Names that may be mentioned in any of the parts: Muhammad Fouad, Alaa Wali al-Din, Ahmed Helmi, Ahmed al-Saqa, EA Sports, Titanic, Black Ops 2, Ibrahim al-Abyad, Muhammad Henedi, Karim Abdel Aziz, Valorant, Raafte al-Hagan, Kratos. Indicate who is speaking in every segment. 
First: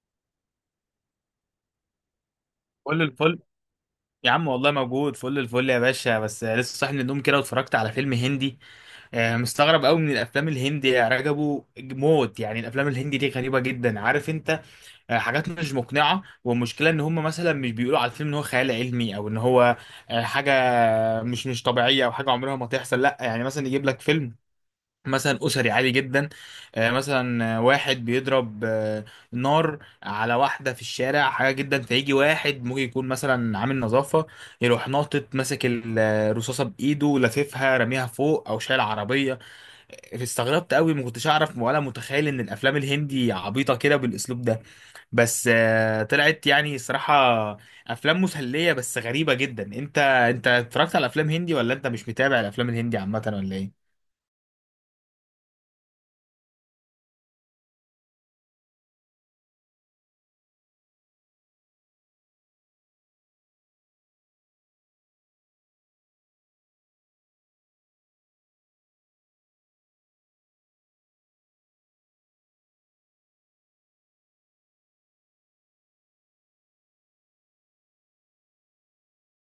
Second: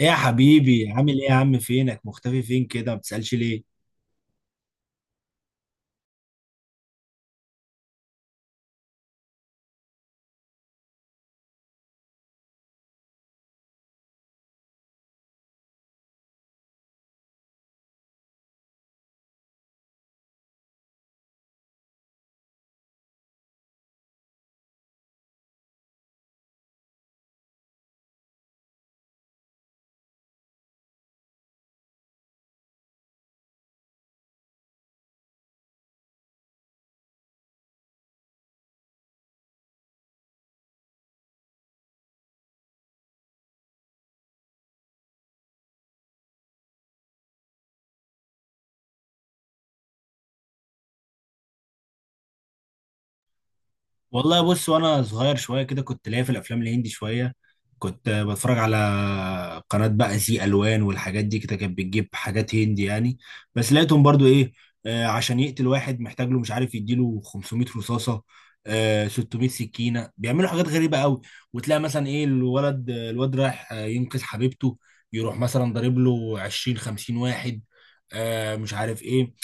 Speaker 1: ايه يا حبيبي، عامل ايه يا عم؟ فينك مختفي فين كده؟ ما
Speaker 2: فل
Speaker 1: بتسألش
Speaker 2: الفل.
Speaker 1: ليه؟
Speaker 2: يا عم والله موجود، فل الفل يا باشا، بس لسه صاحي من النوم كده واتفرجت على فيلم هندي. مستغرب قوي من الافلام الهندي يا رجبو، موت يعني. الافلام الهندي دي غريبه جدا، عارف انت؟ حاجات مش مقنعه، والمشكله ان هم مثلا مش بيقولوا على الفيلم ان هو خيال علمي او ان هو حاجه مش طبيعيه، او حاجه عمرها ما تحصل. لا يعني مثلا يجيب لك فيلم مثلا اسري عادي جدا. مثلا واحد بيضرب نار على واحده في الشارع، حاجه جدا، فيجي واحد ممكن يكون مثلا عامل نظافه يروح ناطط ماسك الرصاصه بايده لاففها راميها فوق، او شايل عربيه. استغربت قوي، ما كنتش اعرف ولا متخيل ان الافلام الهندي عبيطه كده بالاسلوب ده. بس طلعت يعني صراحه افلام مسليه بس غريبه جدا. انت اتفرجت على افلام هندي، ولا انت مش متابع الافلام الهندي عامه، ولا ايه؟
Speaker 1: والله بص، وانا صغير شويه كده كنت ليا في الافلام الهندي شويه. كنت بتفرج على قناه بقى زي الوان والحاجات دي كده، كانت بتجيب حاجات هندي يعني. بس لقيتهم برضو ايه، عشان يقتل واحد محتاج له، مش عارف يديله 500 رصاصه، 600 سكينه. بيعملوا حاجات غريبه قوي. وتلاقي مثلا ايه، الولد الواد رايح ينقذ حبيبته، يروح مثلا ضارب له 20 50 واحد، مش عارف ايه.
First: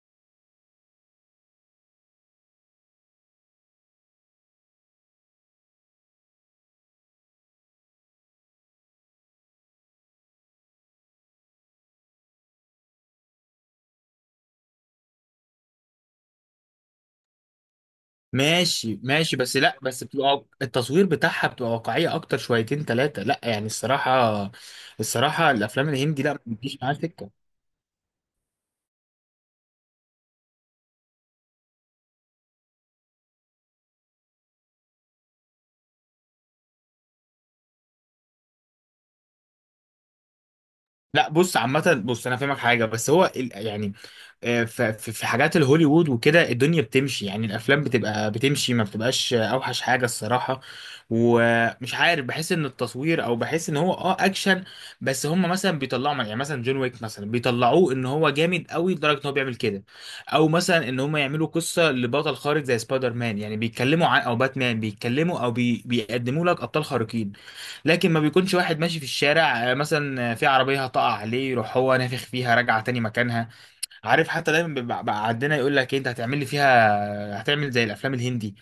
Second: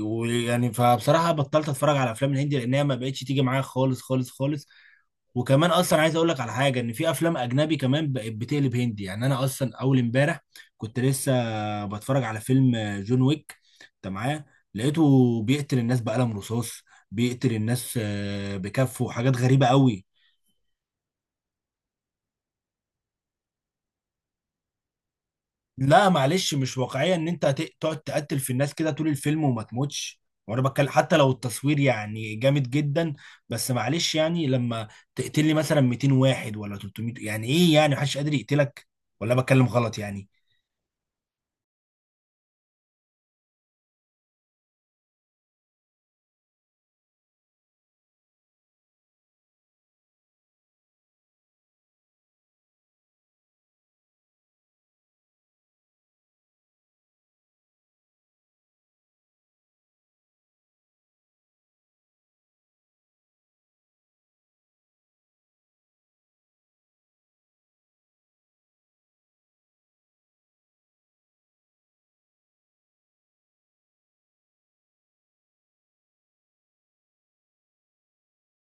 Speaker 1: ويعني فبصراحه بطلت اتفرج على افلام الهندي لانها ما بقتش تيجي معايا خالص خالص خالص. وكمان اصلا عايز اقول لك على حاجه، ان في افلام اجنبي كمان بقت بتقلب هندي. يعني انا اصلا اول امبارح كنت لسه بتفرج على فيلم جون ويك، انت معايا؟ لقيته بيقتل الناس بقلم رصاص، بيقتل الناس
Speaker 2: ماشي،
Speaker 1: بكفه
Speaker 2: ماشي.
Speaker 1: وحاجات
Speaker 2: بس
Speaker 1: غريبه
Speaker 2: لا، بس
Speaker 1: قوي.
Speaker 2: بتبقى التصوير بتاعها بتبقى واقعية اكتر شويتين ثلاثة. لا يعني الصراحة، الصراحة الافلام
Speaker 1: لا
Speaker 2: الهندي لا،
Speaker 1: معلش،
Speaker 2: ما
Speaker 1: مش
Speaker 2: بتجيش معايا
Speaker 1: واقعية ان
Speaker 2: سكة.
Speaker 1: انت تقعد تقتل في الناس كده طول الفيلم وما تموتش. وانا بتكلم حتى لو التصوير يعني جامد جدا، بس معلش يعني لما تقتل لي مثلا 200 واحد ولا 300، يعني ايه؟ يعني محدش قادر يقتلك؟ ولا بتكلم غلط يعني.
Speaker 2: لا، بص عامة بص، انا فاهمك حاجة، بس هو يعني في حاجات الهوليوود وكده، الدنيا بتمشي. يعني الافلام بتبقى بتمشي، ما بتبقاش اوحش حاجة الصراحة. ومش عارف، بحس ان التصوير، او بحس ان هو اكشن. بس هم مثلا بيطلعوا، يعني مثلا جون ويك مثلا بيطلعوه ان هو جامد قوي لدرجة ان هو بيعمل كده، او مثلا ان هم يعملوا قصة لبطل خارق زي سبايدر مان، يعني بيتكلموا عن، او باتمان بيتكلموا، او بيقدموا لك ابطال خارقين. لكن ما بيكونش واحد ماشي في الشارع مثلا، في عربية هتقع عليه يروح هو نافخ فيها راجعة تاني مكانها. عارف، حتى دايما بيبقى بقى عندنا يقول لك إيه، انت هتعمل لي فيها هتعمل زي الافلام الهندي؟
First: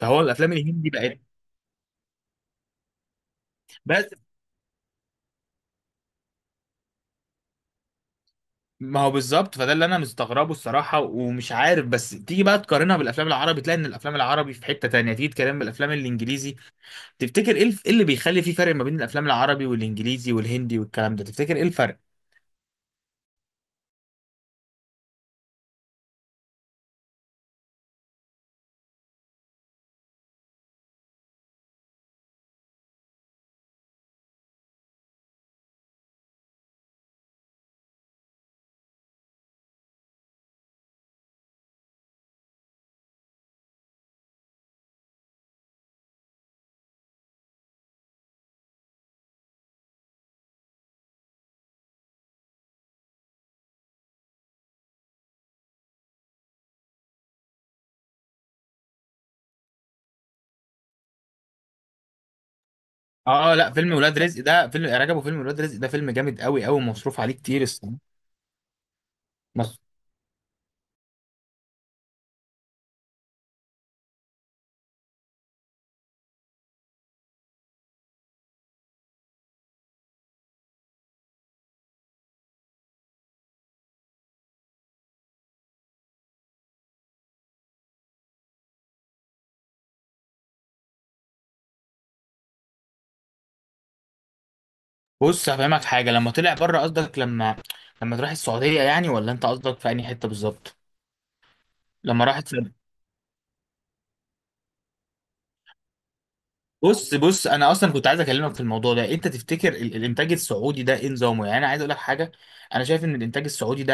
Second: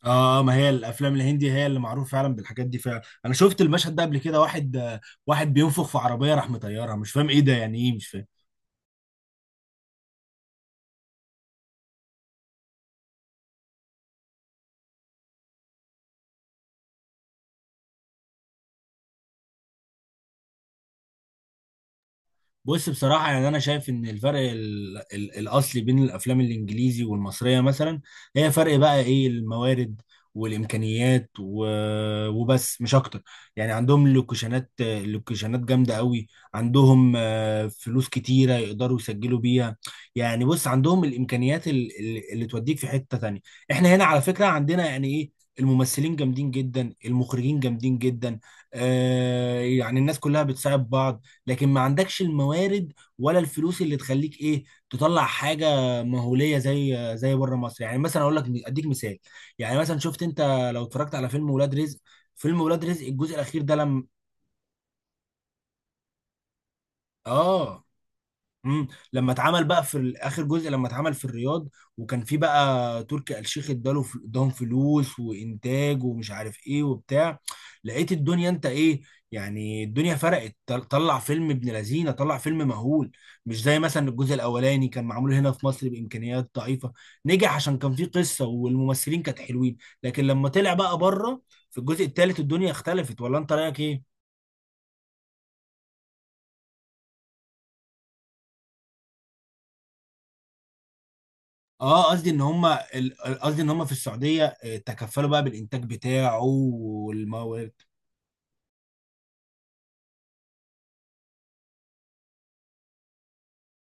Speaker 2: فهو
Speaker 1: اه،
Speaker 2: الافلام
Speaker 1: ما هي
Speaker 2: الهندي
Speaker 1: الافلام
Speaker 2: بقت.
Speaker 1: الهندي هي اللي معروف فعلا بالحاجات دي. فعلا انا شفت المشهد ده
Speaker 2: بس
Speaker 1: قبل كده، واحد واحد بينفخ في عربيه راح مطيرها، مش فاهم ايه ده، يعني ايه؟ مش فاهم.
Speaker 2: ما هو بالظبط، فده اللي انا مستغربه الصراحة ومش عارف. بس تيجي بقى تقارنها بالافلام العربي تلاقي ان الافلام العربي في حتة تانية، تيجي تقارنها بالافلام الانجليزي. تفتكر ايه إيه اللي بيخلي في فرق ما بين الافلام العربي والانجليزي والهندي والكلام ده؟ تفتكر ايه الفرق؟
Speaker 1: بص بصراحة، يعني أنا شايف إن الفرق ال ال الأصلي بين الأفلام الإنجليزي والمصرية مثلا هي فرق بقى إيه؟ الموارد والإمكانيات وبس، مش أكتر. يعني عندهم لوكيشنات لوكيشنات جامدة قوي. عندهم فلوس كتيرة يقدروا يسجلوا بيها. يعني بص، عندهم الإمكانيات اللي توديك في حتة تانية. إحنا هنا على فكرة عندنا يعني إيه؟ الممثلين جامدين جدا، المخرجين جامدين جدا. يعني الناس كلها بتساعد بعض. لكن ما عندكش الموارد ولا الفلوس اللي تخليك ايه، تطلع حاجه مهوليه زي بره مصر. يعني مثلا اقول لك اديك مثال، يعني مثلا شفت انت لو اتفرجت على فيلم ولاد رزق. فيلم ولاد رزق الجزء
Speaker 2: اه
Speaker 1: الاخير ده
Speaker 2: لا، فيلم
Speaker 1: لم،
Speaker 2: ولاد رزق ده فيلم رجب، وفيلم ولاد رزق ده فيلم جامد قوي قوي ومصروف عليه كتير
Speaker 1: اه
Speaker 2: الصراحه.
Speaker 1: امم لما اتعمل
Speaker 2: بس
Speaker 1: بقى في اخر جزء، لما اتعمل في الرياض وكان في بقى تركي آل الشيخ اداله اداهم فلوس وانتاج ومش عارف ايه وبتاع. لقيت الدنيا انت ايه، يعني الدنيا فرقت، طلع فيلم ابن لذينه، طلع فيلم مهول. مش زي مثلا الجزء الاولاني كان معمول هنا في مصر بامكانيات ضعيفه، نجح عشان كان فيه قصه والممثلين كانت حلوين. لكن لما طلع بقى بره في الجزء الثالث الدنيا اختلفت، ولا انت رايك ايه؟
Speaker 2: بص هفهمك حاجه. لما طلع بره قصدك، لما تروح السعوديه يعني، ولا انت قصدك في انهي حته بالظبط؟
Speaker 1: اه، قصدي
Speaker 2: لما
Speaker 1: ان
Speaker 2: راح.
Speaker 1: هم قصدي ان هم في السعوديه تكفلوا بقى بالانتاج بتاعه.
Speaker 2: بص انا اصلا كنت عايز اكلمك في الموضوع ده. انت تفتكر الانتاج السعودي ده ايه نظامه؟ يعني انا عايز اقول لك حاجه. انا شايف ان الانتاج السعودي ده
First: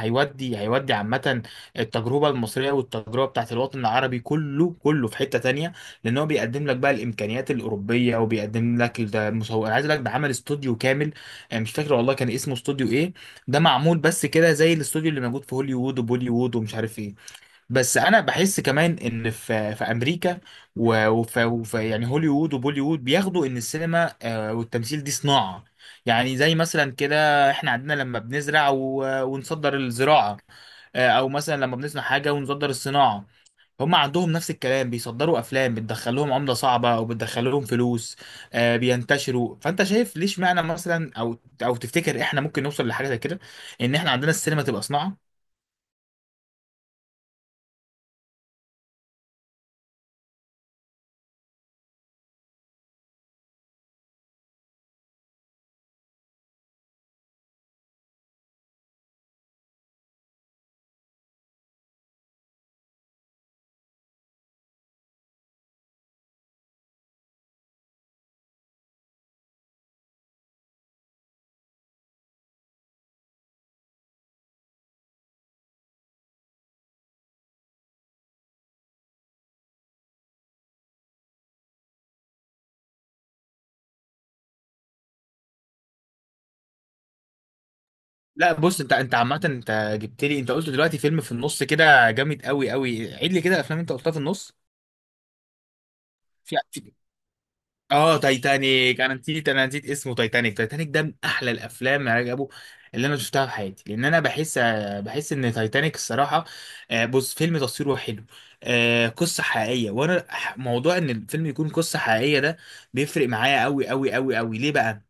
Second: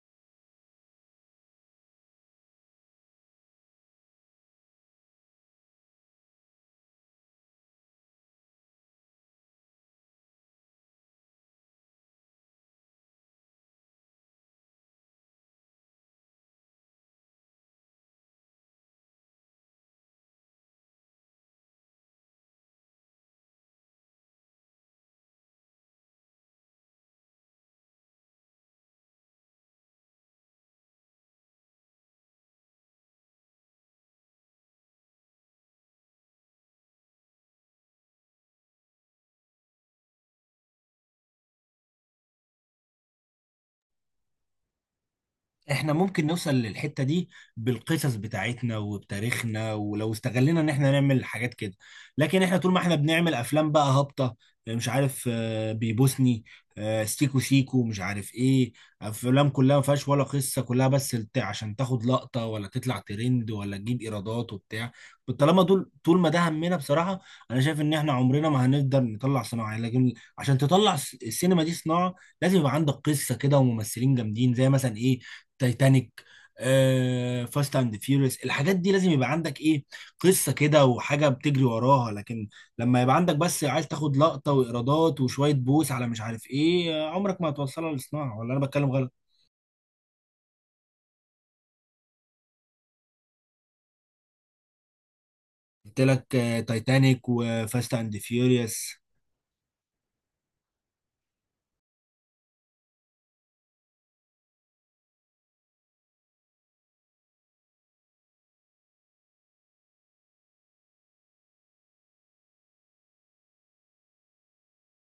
Speaker 2: هيودي عامه، التجربه المصريه والتجربه بتاعت الوطن العربي كله كله في حته تانية. لان هو بيقدم لك بقى الامكانيات الاوروبيه، وبيقدم لك، ده مصور، انا عايز اقول لك ده عمل استوديو كامل. مش فاكر والله كان اسمه استوديو ايه. ده معمول بس كده زي الاستوديو اللي موجود في هوليوود وبوليوود ومش عارف ايه. بس انا بحس كمان ان في امريكا وفي يعني هوليوود وبوليوود بياخدوا ان السينما والتمثيل دي صناعة. يعني زي مثلا كده احنا عندنا لما بنزرع ونصدر الزراعة، او مثلا لما بنصنع حاجة ونصدر الصناعة. هم عندهم نفس الكلام، بيصدروا افلام بتدخل لهم عملة صعبة او بتدخل لهم فلوس. بينتشروا. فانت شايف ليش معنى مثلا، او او تفتكر احنا ممكن نوصل لحاجة زي كده، ان احنا عندنا السينما تبقى صناعة؟
Speaker 1: احنا ممكن نوصل للحتة دي بالقصص بتاعتنا وبتاريخنا، ولو استغلنا ان احنا نعمل حاجات كده. لكن احنا طول ما احنا بنعمل افلام بقى هابطة، مش عارف بيبوسني، سيكو سيكو، مش عارف ايه. افلام كلها ما فيهاش ولا قصة، كلها بس عشان تاخد لقطة ولا تطلع ترند ولا تجيب ايرادات وبتاع. طالما دول طول ما ده همنا بصراحة، انا شايف ان احنا عمرنا ما هنقدر نطلع صناعة يعني. لكن عشان تطلع السينما دي صناعة لازم يبقى عندك قصة كده وممثلين جامدين، زي مثلا ايه، تايتانيك، فاست اند فيوريوس. الحاجات دي لازم يبقى عندك ايه، قصه كده وحاجه بتجري وراها. لكن لما يبقى عندك بس عايز تاخد لقطه وايرادات وشويه بوس على مش عارف ايه، عمرك ما هتوصلها للصناعه،
Speaker 2: لا،
Speaker 1: ولا انا
Speaker 2: بص،
Speaker 1: بتكلم
Speaker 2: انت
Speaker 1: غلط؟
Speaker 2: انت عامة انت جبت لي، انت قلت دلوقتي فيلم في النص كده جامد قوي قوي. عيد لي كده الافلام انت قلتها في النص.
Speaker 1: قلت لك
Speaker 2: في في-
Speaker 1: تايتانيك وفاست
Speaker 2: اه
Speaker 1: اند فيوريوس.
Speaker 2: تايتانيك، انا نسيت اسمه تايتانيك. تايتانيك ده من احلى الافلام يا رجبو اللي انا شفتها في حياتي، لان انا بحس ان تايتانيك الصراحة. بص، فيلم تصويره حلو. قصة حقيقية، وانا موضوع ان الفيلم يكون قصة حقيقية ده بيفرق معايا قوي قوي قوي قوي. ليه بقى؟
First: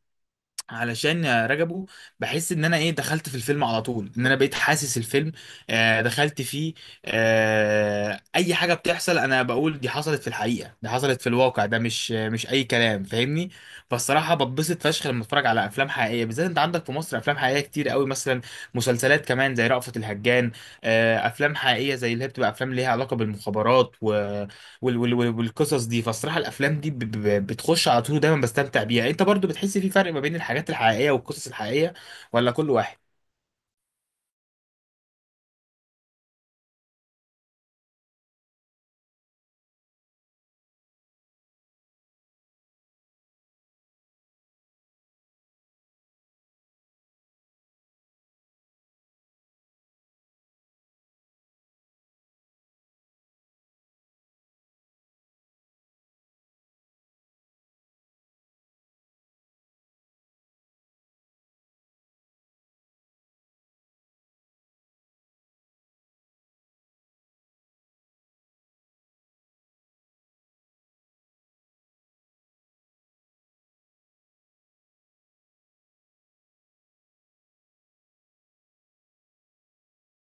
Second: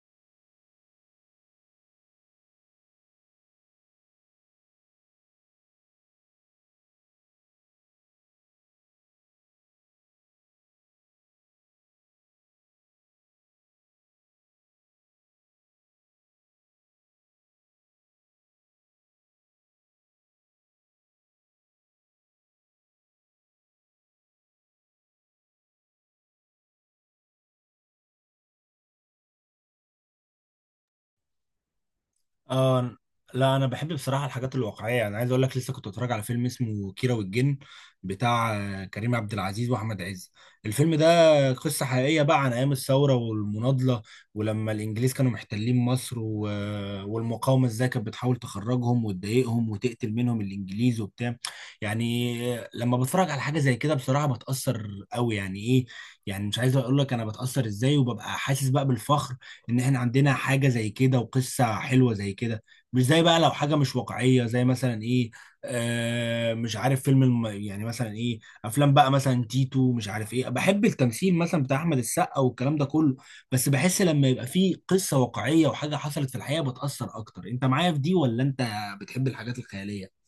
Speaker 2: علشان رجبه، بحس ان انا ايه دخلت في الفيلم على طول، ان انا بقيت حاسس الفيلم. دخلت فيه. اي حاجه بتحصل انا بقول دي حصلت في الحقيقه، دي حصلت في الواقع، ده مش اي كلام، فاهمني؟ فالصراحه بتبسط فشخ لما اتفرج على افلام حقيقيه. بالذات انت عندك في مصر افلام حقيقيه كتير قوي، مثلا مسلسلات كمان زي رأفت الهجان. افلام حقيقيه زي اللي هي بتبقى افلام ليها علاقه بالمخابرات و وال وال وال- والقصص دي. فالصراحه الافلام دي بتخش على طول، دايما بستمتع بيها. انت برضو بتحس في فرق ما بين الحاجات الحقيقيه والقصص الحقيقيه، ولا كل
Speaker 1: آه،
Speaker 2: واحد؟
Speaker 1: لا انا بحب بصراحه الحاجات الواقعيه. يعني عايز اقول لك لسه كنت بتفرج على فيلم اسمه كيرة والجن، بتاع كريم عبد العزيز واحمد عز. الفيلم ده قصه حقيقيه بقى عن ايام الثوره والمناضله، ولما الانجليز كانوا محتلين مصر و... آه، والمقاومه ازاي كانت بتحاول تخرجهم وتضايقهم وتقتل منهم الانجليز وبتاع. يعني لما بتفرج على حاجه زي كده بصراحه بتاثر قوي يعني ايه. يعني مش عايز اقول لك انا بتاثر ازاي، وببقى حاسس بقى بالفخر ان احنا عندنا حاجه زي كده وقصه حلوه زي كده. مش زي بقى لو حاجه مش واقعيه، زي مثلا ايه، مش عارف فيلم يعني مثلا ايه، افلام بقى مثلا تيتو، مش عارف ايه. بحب التمثيل مثلا بتاع احمد السقا والكلام ده كله، بس بحس لما يبقى فيه قصه واقعيه وحاجه حصلت في الحقيقه بتاثر اكتر. انت معايا في دي ولا انت بتحب الحاجات الخياليه؟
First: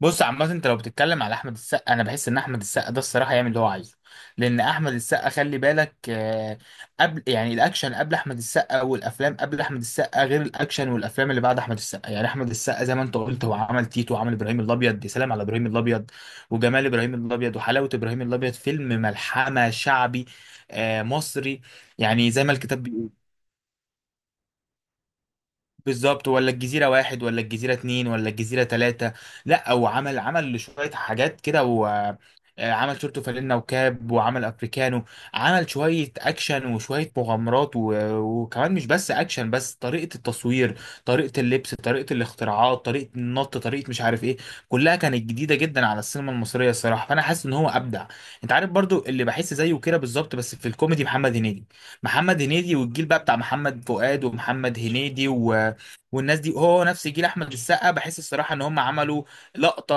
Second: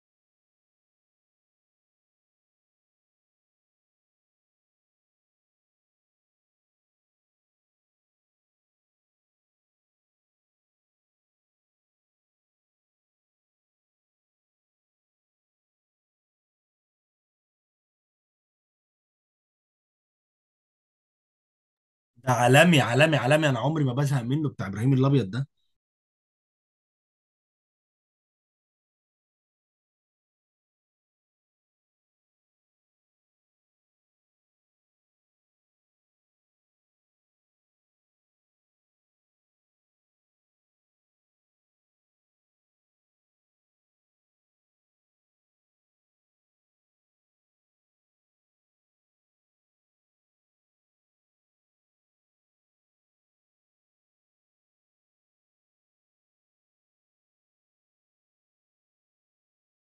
Speaker 2: بص عامة، انت لو بتتكلم على احمد السقا، انا بحس ان احمد السقا ده الصراحة يعمل اللي هو عايزه. لان احمد السقا خلي بالك، قبل يعني الاكشن قبل احمد السقا والافلام قبل احمد السقا غير الاكشن والافلام اللي بعد احمد السقا. يعني احمد السقا زي ما انت قلت، هو عمل تيتو وعمل ابراهيم الابيض، يا سلام على ابراهيم الابيض وجمال ابراهيم الابيض وحلاوة ابراهيم الابيض، فيلم ملحمة شعبي مصري، يعني
Speaker 1: ده
Speaker 2: زي ما
Speaker 1: عالمي
Speaker 2: الكتاب بيقول.
Speaker 1: عالمي عالمي، انا عمري ما بزهق منه بتاع ابراهيم الابيض ده.
Speaker 2: بالظبط، ولا الجزيرة واحد ولا الجزيرة اتنين ولا الجزيرة تلاتة. لا، هو عمل شوية حاجات كده، وعمل شورتو فانلة وكاب، وعمل افريكانو. عمل شوية اكشن وشوية مغامرات وكمان مش بس اكشن، بس طريقة التصوير، طريقة اللبس، طريقة الاختراعات، طريقة النط، طريقة مش عارف ايه. كلها كانت جديدة جدا على السينما المصرية الصراحة. فانا حاسس ان هو ابدع. انت عارف برضو اللي بحس زيه كده بالظبط بس في الكوميدي؟ محمد هنيدي. محمد هنيدي والجيل بقى بتاع محمد فؤاد ومحمد هنيدي والناس دي هو نفس جيل احمد السقا. بحس الصراحه ان هم عملوا لقطه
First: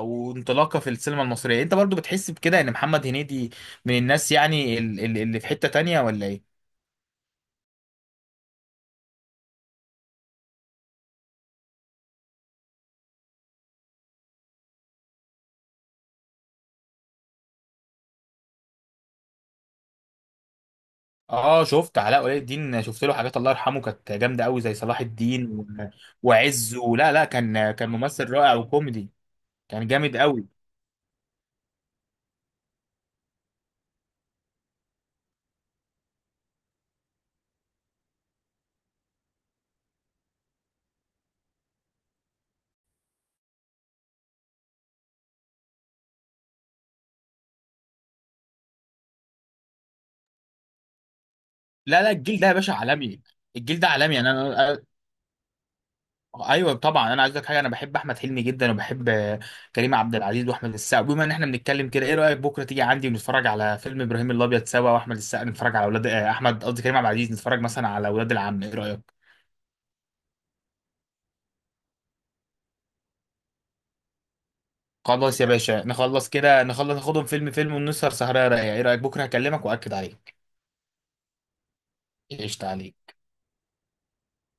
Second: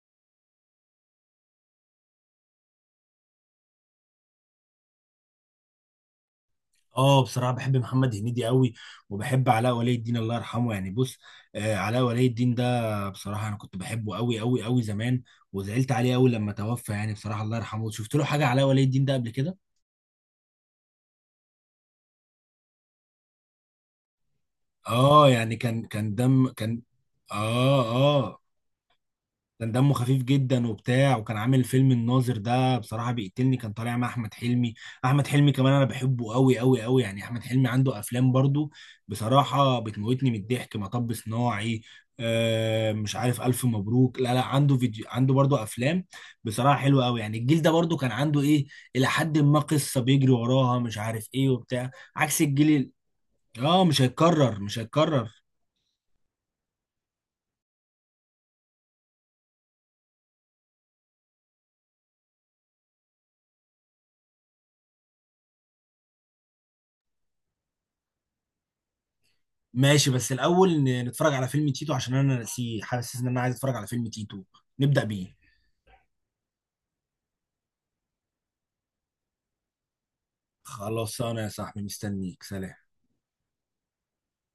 Speaker 2: وانطلاقه في السينما المصريه. انت برضو بتحس بكده ان محمد هنيدي من الناس يعني اللي في حته تانية، ولا ايه؟
Speaker 1: اه، بصراحه بحب محمد هنيدي قوي، وبحب علاء ولي الدين الله يرحمه. يعني بص، آه علاء ولي الدين ده بصراحه انا كنت بحبه قوي قوي قوي زمان، وزعلت عليه قوي لما توفى. يعني بصراحه الله يرحمه، شفت له حاجه علاء ولي الدين ده قبل كده.
Speaker 2: اه شفت علاء ولي الدين، شفت له حاجات الله يرحمه كانت جامده قوي زي صلاح
Speaker 1: اه
Speaker 2: الدين
Speaker 1: يعني كان دم،
Speaker 2: وعز.
Speaker 1: كان،
Speaker 2: ولا لا، كان
Speaker 1: اه،
Speaker 2: كان ممثل
Speaker 1: اه،
Speaker 2: رائع وكوميدي،
Speaker 1: كان
Speaker 2: كان
Speaker 1: دمه
Speaker 2: جامد
Speaker 1: خفيف
Speaker 2: قوي.
Speaker 1: جدا وبتاع، وكان عامل فيلم الناظر ده، بصراحة بيقتلني. كان طالع مع أحمد حلمي. أحمد حلمي كمان أنا بحبه قوي قوي قوي. يعني أحمد حلمي عنده أفلام برضو، بصراحة بتموتني من الضحك، مطب صناعي، مش عارف ألف مبروك، لا لا عنده فيديو، عنده برضو أفلام بصراحة حلوة قوي. يعني الجيل ده برضو كان عنده إيه، إلى حد ما قصة بيجري وراها مش عارف إيه وبتاع،
Speaker 2: لا، لا، الجيل
Speaker 1: عكس
Speaker 2: ده يا باشا
Speaker 1: الجيل
Speaker 2: عالمي. الجيل ده
Speaker 1: مش
Speaker 2: عالمي يعني
Speaker 1: هيتكرر،
Speaker 2: انا.
Speaker 1: مش هيتكرر.
Speaker 2: ايوه طبعا، انا عايز اقول لك حاجه. انا بحب احمد حلمي جدا، وبحب كريم عبد العزيز واحمد السقا. بما ان احنا بنتكلم كده، ايه رايك بكره تيجي عندي ونتفرج على فيلم ابراهيم الابيض سوا، واحمد السقا نتفرج على اولاد احمد، قصدي كريم عبد العزيز، نتفرج مثلا على اولاد العم؟ ايه رايك؟
Speaker 1: ماشي، بس الأول نتفرج على فيلم تيتو عشان أنا ناسيه، حاسس إن أنا عايز أتفرج على فيلم تيتو، نبدأ بيه.
Speaker 2: خلاص يا باشا، نخلص كده نخلص، ناخدهم فيلم فيلم ونسهر سهره رايقه. ايه رايك؟ بكره هكلمك واكد عليك.
Speaker 1: خلاص أنا يا صاحبي مستنيك،
Speaker 2: قشطه
Speaker 1: سلام.
Speaker 2: عليك.